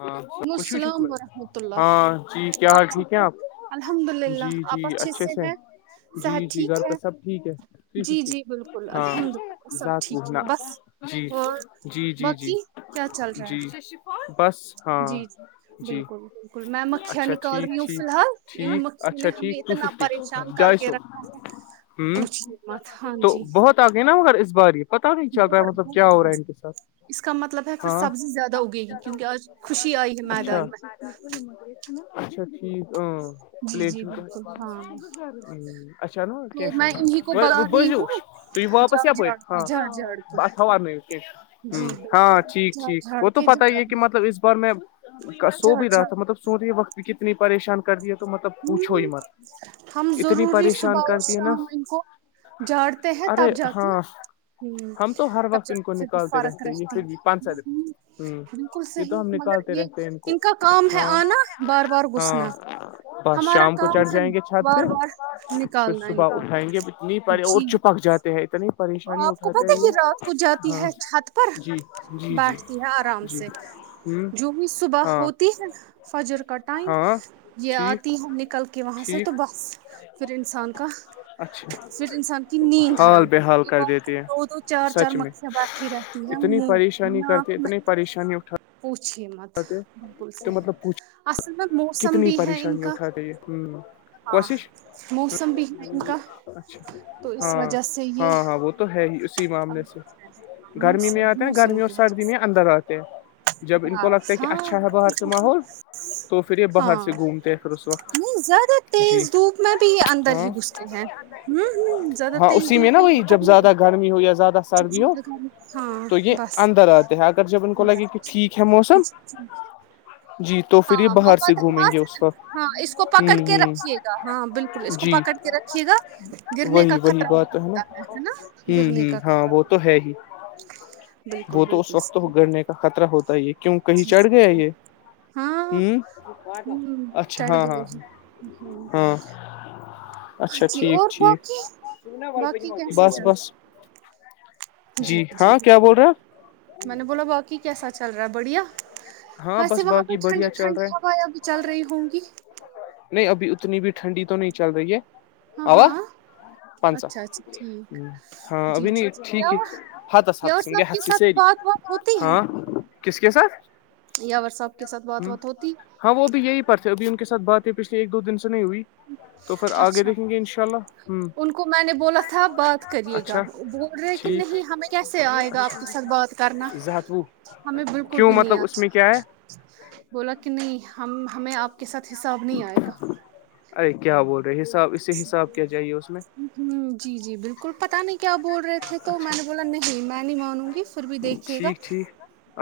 ہاں وعلیکم خوشی شک السلام ورحمۃ اللہ ہاں جی کیا حال ٹھیک ہیں آپ الحمد للہ جی جی آپ اچھے سے ہیں جی صحت جی گھر ٹھیک ہے پہ سب ٹھیک ہے تھری جی ففٹی جی بالکل ہاں الحمد للہ سب سات ٹھیک ہے وہنا بس جی اور جی جی جی باقی کیا چل رہا جی ہے بس ہاں جی جی بالکل بالکل میں مکھیاں اچھا نکال ٹھیک رہی ہوں ٹھیک فی الحال ان ٹھیک مکھیوں نے اچھا ٹھیک ہمیں ٹو اتنا ففٹی پریشان کر ڈائی کے سو رکھا ہے پوچھیے مت ہاں تو جی بہت پتا گ نا اگر اس بار یہ پتاہ نہیں چل رہا ہے بہت مطلب بہت کیا ہو بہت رہا ہے ان زیادہ۔ کے ساتھ اس کا مطلب ہے پھر ہاں سبزی زیادہ ہوگئے گی کیونکہ آج خوشی آئی ہے میدان اچھا میں اچھا ٹھیک ہ جی ل جی بالکل ہاں اچھا نو تو میں انہیں کو بلا بو رہی ہوں تو واپس جھاڑ پ جھاڑ کے ہاں جھاڑ جھاڑ کے ب آ ہہ ن ہ ہاں ٹھیک ٹھیک تو کہ پتا ہی جتا ہے کہ مطلب اس بار میں سو بھی رہا تھا مطلب سو رہے وقت بھی ک اتنی پریشان کر دیا تو مطلب پوچھو ہی ہ مت ہم اتنی ضروری پریشان صبح اور کرتی ہے نا شام ان کو جاڑتے ہیں ارے تب جا کے ہاں ہ ہم تو ہر تب وقت جب ان کو سے بھی نکالتے فرق رہتے ہیں یہ رہتی پھر بھی پانچ سال ہ بالکل یہ تو صحیح ہم مگر نکالتے یہ رہتے ہیں کو ان کا کام ہے ہاں آنا بار بار گھسنا ہاں بس ہمارا شام کو کام چڑھ ہے جائیں گے چھت پہ بار بار پھر نکالنا ان صبح کو اٹھائیں گے ات نہیں پڑے اور جی چپک جاتے ہے تو نہیں آپ کو پتا کہ رات کو جاتی ہے چھت پر جی جی جی بانٹتی ہے آرام جی سے ہوں جو بھی صبح ہاں ہوتی ہے فجر کا ٹائم ہاں یہ ٹھیک آتی ہے ن کلک وہاں سے ٹھیک تو بس پھر انسان کا اچھا ھر انسان کی نیند حال حرام بحال ب کر کو دیتے دو ہیں دو چار چار سچ میں مکھیاں بیٹھی رہتی ہے اتنی نک پریشانی ناک کرتے میں اتنی پریشانی اٹھا پوچھیے م تو مطلب پوچھ میں موسم کتنی بھی ہے ان پریشانی کا اٹھاتے یہ ہاں کوششچھ موسم بھی ہے ان کا تو اس ہاں وجہ سے یہ ہاں ہاں ب تو ہے ہی اسی معاملے سے گرمی میں موسم آتے ہیں نا موسم گرمی اور کی وجہ سردی میں سے اندر آتے ہیں جب ان کو لگتا ہے بس کہ ہاں ہاں اچھا ہے باہر سے بالکل ماحول تو پھر یہ باہر ہاں سے گھومتے ہیں پھر اس نہیں وقت زیادہ جی تیز دھوپ میں بھی یہ اندر ہاں ہی گھستے ہیں ہوں ہوں زیادہ ہاں تیز اسی میں دھوپ نا یہ وہی باہر جب نہیں زیادہ نکلتے گرمی ہو یا زیادہ سردی ہو کھانا ہاں تو کی بس اندر آج در جب ان کو لگے کہ ٹھیک ہے موسم جی تو پھر یہ ہاں باہر سے محبت اما گھومیں گے اس وقت ہاں اس کو ہ ہ پکڑ کے رکھیے گا ہاں بالکل اس کو جی پکڑ کے رکھیے گا گرنے کا وہی وہی خطرہ بھی بات ہے نا ہوں ہوتا ہے نا گرنے ہوں کا ہاں خطرہ وہ بھی تو ہے ہی ہوتا ہے، بالکل وہ تو اس بالکل وقت تو صحیح گڑنے کا خطرہ ہوتا ہی کیوں کہیں جی چڑھ جی گیا جی یہ ہاں ہوں ہ اچھا چڑھ ہاں گئے ہاں ہ ہاں ہاں اچھا جی ٹھیک اور ٹھیک باقی باقی کیسا بس چل بس رہا ہے جی ہاں کیا بول رہے ہیں میں نے بولا باقی کیسا چل رہا ہے بڑھیا ہاں ویسے بس وہاں پہ باقی ٹھنڈی بڑھیا چل ٹھنڈی رہا ہے ہوائں بھی چل رہی ہوں گی نہیں ابھی اتنی بھی ٹھنڈی تو نہیں چل رہی ہے ہاں آوا ہاں پانسا اچھا اچھا ٹھیک ہاں جی ابھی نہیں ٹھیک ہے ہاتس جیا ہاتس گئے سب کے ہات ساتھ سیری بات وات ہوتی ہے ہاں کس کےس ساتر یا ور صاحب کے ساتھ بات بات ہوتی ہاں وہ بھی یہی پر تھے ابھی ان کے سات بات یہ پچھل ایک دو دن سے نہیں ہوئی تو پھر آگے اچھا دیکھیں گے ان شاء اللہ ہ ان کو میں نے بولا تھا بات کریے گا اچھا بول رہے کہ ٹھیک نہیں ہمیں کیسے آئے گا آپ کے ساتھ اچھا بات کرنا زہت وہ ہمیں بالکل کیوں بھی نہیں مطلب اس آج میں کیا ہے بولا کہ نہیں ہم ہمیں آپ کے ساتھ حساب نہیں آئے گا ارے کیا بول رہے حساب اس سے حساب کیا چاہیے اس میں ہ جی جی بالکل پتہ نہیں کیا بول رہے تھ ھر تو میں اچھا نے بولا نہیں میں نہیں مانوں گی پھر بھی دیکھیے گا ٹھیک ٹھیک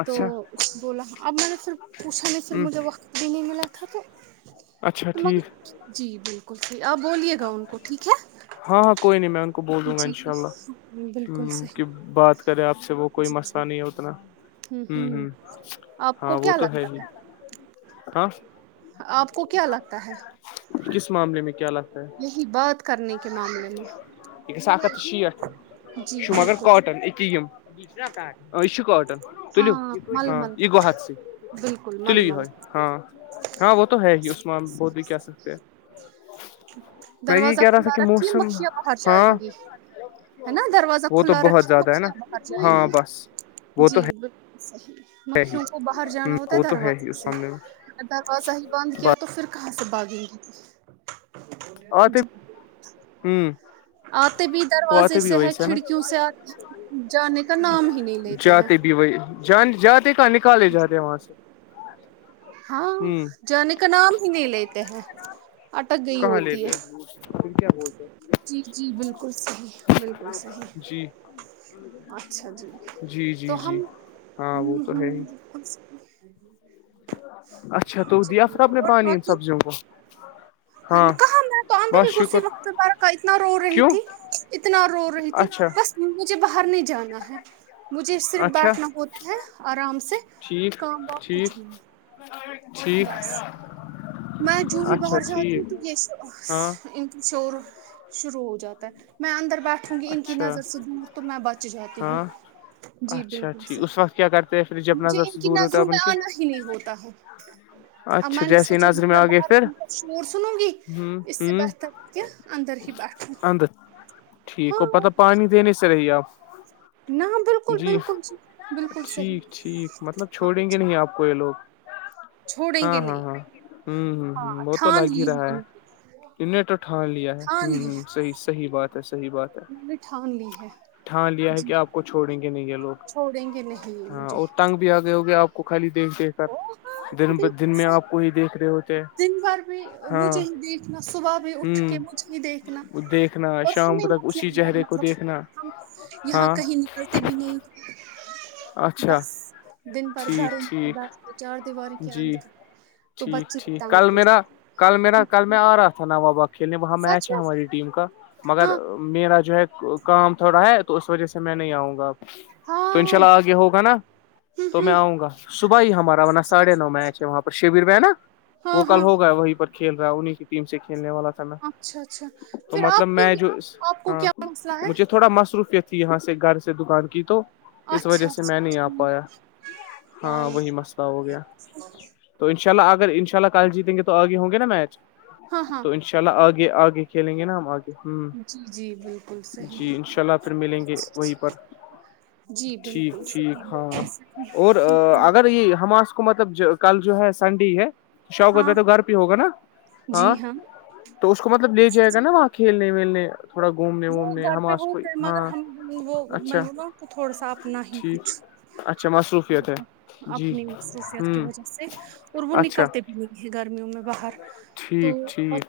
اچھا تو بولا اب میں نے پھر پوچھا نہیں پھر ہ مجھے وقت بھی نہیں ملا تھا تو اچھا تو ٹھیک مگر جی بال جی آپ بولیے گا ان کو ٹھیک ہے ہاں ہاں کوئی نہیں میں ان کو بول دوں گا جی ان شاء اللہ ہ بالکل کہ صحیح بات کرے آپ سے وہ کوئی جی جی مسئلہ نہیں ہے اتنا ہوں ہ آپ کو ہاں وہ کیا تو ہے لگتا ہی ہاں آپ کو کیا لگتا ہے کس معاملے میں کیا لگ یہی بات کرنے کے معاملے میں یہس ا ہت شیٹ جی جو مگر بالکل کاٹن ا یہ کاٹن لیو ہاں مل ہاں مل یہ کا گوحات سے بالکل مل تلیو یہ مل ہو کا۔ ہاں ہاں وہ تو ہے ہی عثمان بود بھی کیا سکتے ہیں میں یہ دروازہ کہہ رہا تھا کھلا کہ رکھیے موسم مکھیاں باہر ہاں جائیں گی ہے نا دروازہ وہ تو کھلا بہت رکھے زیادہ ہے نا میا باہر جائے ہاں گ بس وہ تو جی ہے بک صحیح مکھیوں کو باہر جانا ہوتا ہے وہ تو ہی دروازے اس سے سامنے میں دروازہ ہی بند کیا بس تو پھر کہاں سے بھاگیں گی تھی اور تو ہوں آتے بھی دروازے سے ہے کھڑکیوں سے آتے جانے کا نام ہی نہیں لیتے ہیں وہ جان جاتے کہ نکالے جاتے وہاں سے ہاں ہوں جانے کا نام ہی نہیں لیتے ہیں اٹک گئی کہاں ہوتی ہے لیتے پھر کیا بولتے جی جی بالکل صحیح بالکل صحیح جی اچھا جی جی جی جی ہاں وہ تو ہے ہی اسچ اچھا تو دیا چلیے، پھرپ نے اور پانی باقی سبزیوں کو ہاں کہاں میں تو اندر ہی بس گسی شکر وقتارہ کا اتنا رو رہی کیوں تھی اتنا رو رہی تھی اچھا بس مجھے باہر نہیں جانا ہے مجھے صرف اچھا بیٹھنا ہوتا ہے آرام سے ٹھیک کام وغ کچھ ٹھیک بھی نہیں ٹھیک بس میں جو ہی اچھا باہر جاتی ہوں ٹھیک تو ہاں یہ ان کی شو روم شروع ہو جاتا ہے میں اندر بیٹھوں گی ان کی اچھا نظر سے دور تو میں بچ جاتی ہوں ہاں جی اچھا بالکل ٹھیک سر اس وقت کیا کرتے ہیں پھر جب مجھے نظر ان سے کی دور ہوتا ہے نظروں اب ان میں کے آنا ہی نہیں ہوتا ہے اب اچھا میں نے جیسے سوچا جو نظم میں آ گئے باہر پھر ہ ان کا شور سنوں گی اس سے بہتر کہ اندر ہی بیٹھوں ہند ٹھیک ہاں ہو پتا پانی دینے سے رہیے آپ نہ بالکل جی بالکل بالکل ٹھیک صحیح ٹھیک مطلب ہاں چھوڑیں گے جی نہیں آپ کوئی لوگ چھوڑیں ہاں گے ہاں نہیں ہاں ہ ہ ہاں ہ وہ تو ٹھان لگ ہی لی رہا ہے ان کی انٹ اٹھان لیا ہے ہ ٹھان لی ہے ہ صحیح بات ہے صحیح بات ہے نے ھان لی ہے تھٹھان لیا ہے جی کہ آپ کو چھوڑیں گے نہیں یہ لوگ چھوڑیں گے نہیں یہ ہاں مجھے اور تنگ بھی آگئے ہو گے آپ کو خالی دیکھ دیکھ او ہاں کر دن بالکل دن میں آپ کو یہ دیکھ رہے ہوتے دن بھر بھی ہاں مجھے ہی دیکھنا صبح بھی اٹھ کے ہ مجھے ہی دیکھنا دیکھنا اور شام ہمیں تک مت اسی یہاں پر چہرے کو مطلب دیکھنا ہم یہاں ہاں کہیں نکلتے بھی نہیں اچھا بس دن پر گھروں ٹھیک ٹھیک دس چار دیواری کے جی اندر تو ب ٹھیک ٹھیک کل میرا کل میرا کل میں آ رہا تھا نا واباغ کھیلنے وہاں سچ میچ ہے ہماری ٹیم کا مگر میں میرا جو ہے کام تھوڑا ہے تو اس وجہ سے میں نہیں آؤں گا آپ تو ہاں ان شاء ہاں اللہ آگے ہوگا نا تو میں آؤں گا صبح ہی ہمارا ساھے نو میچ ہے وہاں پر شبر میں ہے نا وہ ہاں کل ہاں ہوگا وہیں پر کھیل رہا ہے انہیں کی ٹیم سے کھیلنے والا اچھا اچھا تو پھر مطلب آپ کیوں میں جو نہیں آپ کو ہاں کیا مسئلہ ہے مجھے تھوڑا مصروفیت یہاں سے گھر سے دکان کی تو اس وجہ اچھا سے اچھا میں نہیں آ ٹھیک پایا ہاں وہی مسئلہ ہو گیا ہاں تو ان شاء اللہ اگر ان شاء اللہ کل جیتیں گے توگے ہوں گے نا میچ ہاں ہاں تو اناءلہ چا آگے آگے کھیلیں گے نا ہم آگے ہ جی جی بالکل جی صحیح انشاء اللہ پھر ملیں گے اچھا وہیں اچھا پر جی ٹھیک بالکل ٹھیک صحیح ہاں بالکل اور صحیح اگر یہ ہمار کو مطلب کل جو ہے سنڈے ہے شوق ہاں میں تو گھر پہ ہوگا نا ہاں تو اس کو مطلب لے جائے گا نا وہاں کھیلنے ویلنے تھوڑا گھومنے وہ وومنے گھر پہ ہماس کوئی ہوتے ہیں مگر ہاں ہم وہ اچھا منونا کو تھوڑا سا اپنا ہی ٹھیک کچھ اچھا مصروفیت ہے جی خوصت کی ہوں وجہ سے اور وہ اچھا نکلتے بھی نہیں ہے گرمیوں میں باہر تو ٹھیک ب ٹھیک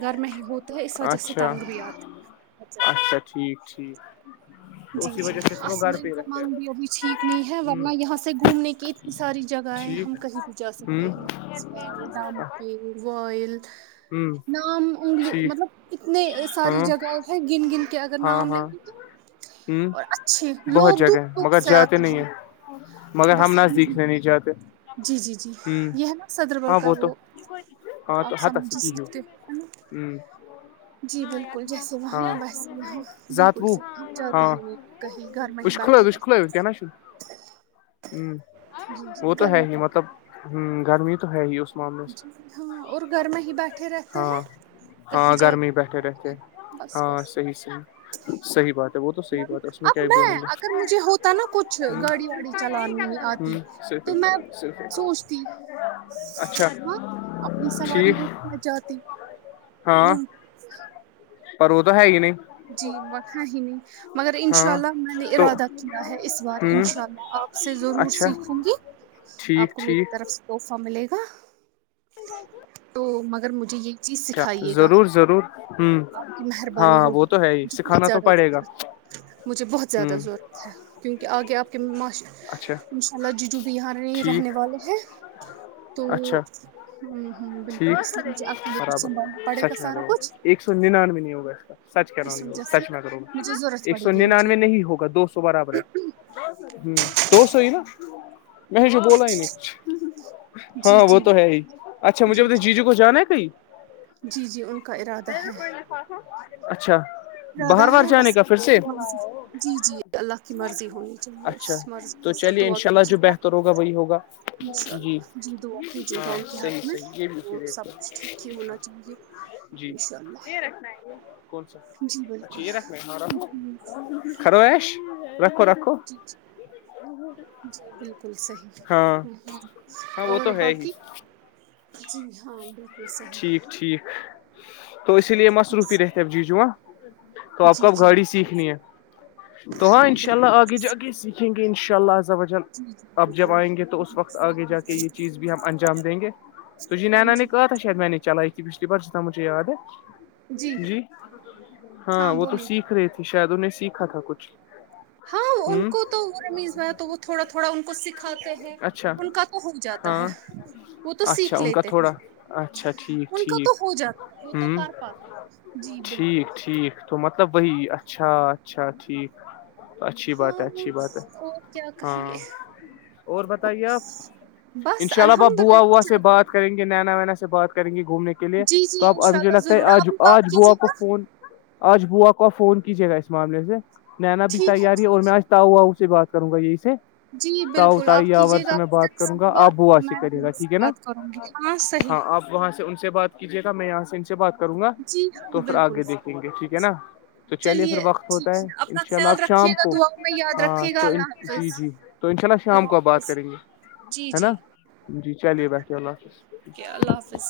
گھر میں ہی ہوتا ہے اس وجہ سے اچھا تنگ بھی آتی اچھا ٹھیک ٹھیک تو جی اسی جی وجہ سے پھر وہ گھر آصمین پہ ہی رہتے ہیں سامان بھی ابھی ٹھیک نہیں ہے ورنہ ہ یہاں سے گھومنے کی ا یہ ساری جگہیں ٹھیک ہم کہیں بھی جا سکتے ہیں ہم ہ دامک وائل ہوں نام انگلی جی مطلب اتنے ساری ہاں جگہ ہے گن گن کے اگر ہاں نام لیں ہاں گے تو ہوں بہت دور جگہ دور مگر سے جاتے آتے نہیں ہیں مگر ہم ن دیکھنے نہیں چاہتے جی جی جی ہ یہ ہے نا صدر بل ہاں کا وہ تو ہاں تو آپ ہتس سے سمجھ ہی کہ ہو سکتے ہے نا ہوں جی بالکل جیسے وہاں ہاں ویسے وہاں بالکل زاتوُ ص جاتے ہاں ہیں نہیں کہیں گھر میں ہی وش بیٹھے کھلٲوِتھ گ ہ وہ تو ہے ہی مطلب ہ گرمی تو ہے ہی اس معاملے سے جی ہاں اور گھر میں ہی بیٹھے رہتے ہیں ہاں کہیں ہاں جا گرمی بیٹھے رہتے بس ہاں بس صحیح صحیح صحیح بات ہے وہ تو صحیح بات ہے اس اب کیا ہی میں بولیں گے اگر مجھے ہوتا نا کچھ ہوں گاڑی واڑی چلانی آتی ہوں صرف تو ایک میں کلر صرف ک سوچتی اچھا ہاں اپنی سواری ٹھیک ہو نہ جاتی ہاں گھوم پر وہ تو ہے ہی نہیں جی وقاں ہی نہیں مگر انشاء ہاں اللہ میں نے تو ارادہ کیا ہے اس بار ہوں انشاء اللہ آپ سے ضرور اچھا سیکھوں گی آپ ٹھیک کو میری ٹھیک طرف صوفہ ملے گا تو مگر مجھے یہ چیز اچھا سکھائیے گا ضرور ضرور ہوں آپ کی مہربانی ہاں وہ تو ہے ہی ہوگی سکھانا تو زیادہ پڑے گا مجھے بہت زیادہ ہوں ضرورت ہے کیونکہ آگے آپ کے معاش اچھا ان شاء اللہ جی جو بہار رہنے ٹھیک والے ہیں تو اچھا ہوں ہوں بالکل ٹھیک اس لیے مجھے اکیے کچھ برابر سنبھ پڑے گا سچ میں سارا کرو کچھ ایک سو ننانوے نہیں ہوا اس کا سچ کہ اس رہا وجہ سے سچ نہ کروں مجھے ضرورت ایک پڑے سو گی ان ننانوے چیز نہیں ہوگا دو سو برابر ہے ہ تو سحئی نا میں جو بولا ہی نہیںچ جی ہاں وہ جی تو ہے ہی اچھا مجھے جی جو کو جانا ہے کہئی جی جی ان کا ارادہ ہے اچھا ارادہ باہر باہر ہیں جانے بس کا پھر اللہ سے کی مرضی جی جی اللہ کی مرضی ہونی چاہیے اچھا اس مرض تو چلیے ان شاء اللہ جو بہتر ہوگا وہی ہوگا انشاء جی اللہ دعا کیجیے گا ہاں ان کے حق میں صحیح وہ سب کچھ ٹھیک ہی ہونا چاہیے جی انشاء اللہ یہ رنا ہے کون سا جی بالکل اچھا یہ رکھ ہم، رکھو خروش رکھو رکھو جی جی جی بالکل صحی ہاں ہ ہاں ہ وہ اور تو ہے ہی باقی اچھ بھی ٹھیک ٹھیک تو اسی لیے مصروفی رہتے اب جی ج ہاں تو آپ جی کوب جی گھڑی سیکھنی ہے تو ہاں ان شاء اللہ آگے جا کے سیکھیں گے انشاء اللہ الزوجل جی جی اب جب بالکل آئیں گے تو اس وقت آگے جا کے یہ چیز بھی ہم انجام دیں گے مجھے ہاں نینا نے جی کہا تھا شاید میں نے چلائی تھی پچھلی بار جتنا مجھے یاد ہے جی ہاں وہ تو سیکھ رہی تھی شاید انہیں سیکھا تھا کچھ ہاں ان ہوں کو تو وہ رمیش بھائی تو وہ تھوڑا تھوڑا ان کو سکھاتے ہیں اچھا ان کا تو ہو جاتا ہے ہاں وہ تو اچھا سیکھ ان کا لیتے تھوڑا اچھا ٹھیک ان کا ٹھیک تو ہو جاتا وہ تو ہوں کر پاتے جی بالکل ٹھیک ٹھیک تو مطلب وہی اچھا اچھا ٹھیک اچھی ہاں بات ہے اچھی بات ہے اور کیا کہیے ہاں اور بتائیے آپ ان بس شاء اللہ اب اپ الحمد بوا ہوا سے للہ بات کریں گے نینا وینا سے بات کریں گے گھومنے کے لیے جی تو جی آپ ان شاء مجھے اللہ لگتا ہے ضرور آج آپ بھی آج بات بوا کیجیے کو گا فون آج بوا کو فون کیجیے گا اس معاملے میں نینا بھی تیار ہی ہے اور میں آج بتا سے بات کروں گا یہی سے جی تاؤ بالکل تائی آپ یاور کیجیے سے گا میں اپنی بات طرف سے کروں گا بھی اپ بات تو بوا سے میں بھی کریے گا ان سے ٹھیک ہے نا بات کروں گی صحیح ہاں آپ وہاں سے ان سے بات کیجیے گا میں یہاں سے ان سے بات کروں گا جی تو ہاں پھر بالکل آگے دیکھیں گے ٹھیک صحیح ہے نا تو چلیے پھر وقت ٹھیک ہوتا ہے ان اپنا شاء اللہ خیال آب رکھیے شام گا کو دعاؤں میں یاد ہاں رکھیے گا تو اللہ جی حافظ جی تو انشاء اللہ شام کو آب بات کریں گے جی ہے نا جی جی چلیے بٹھے اللہ حافظ اوکے اللہ حافظ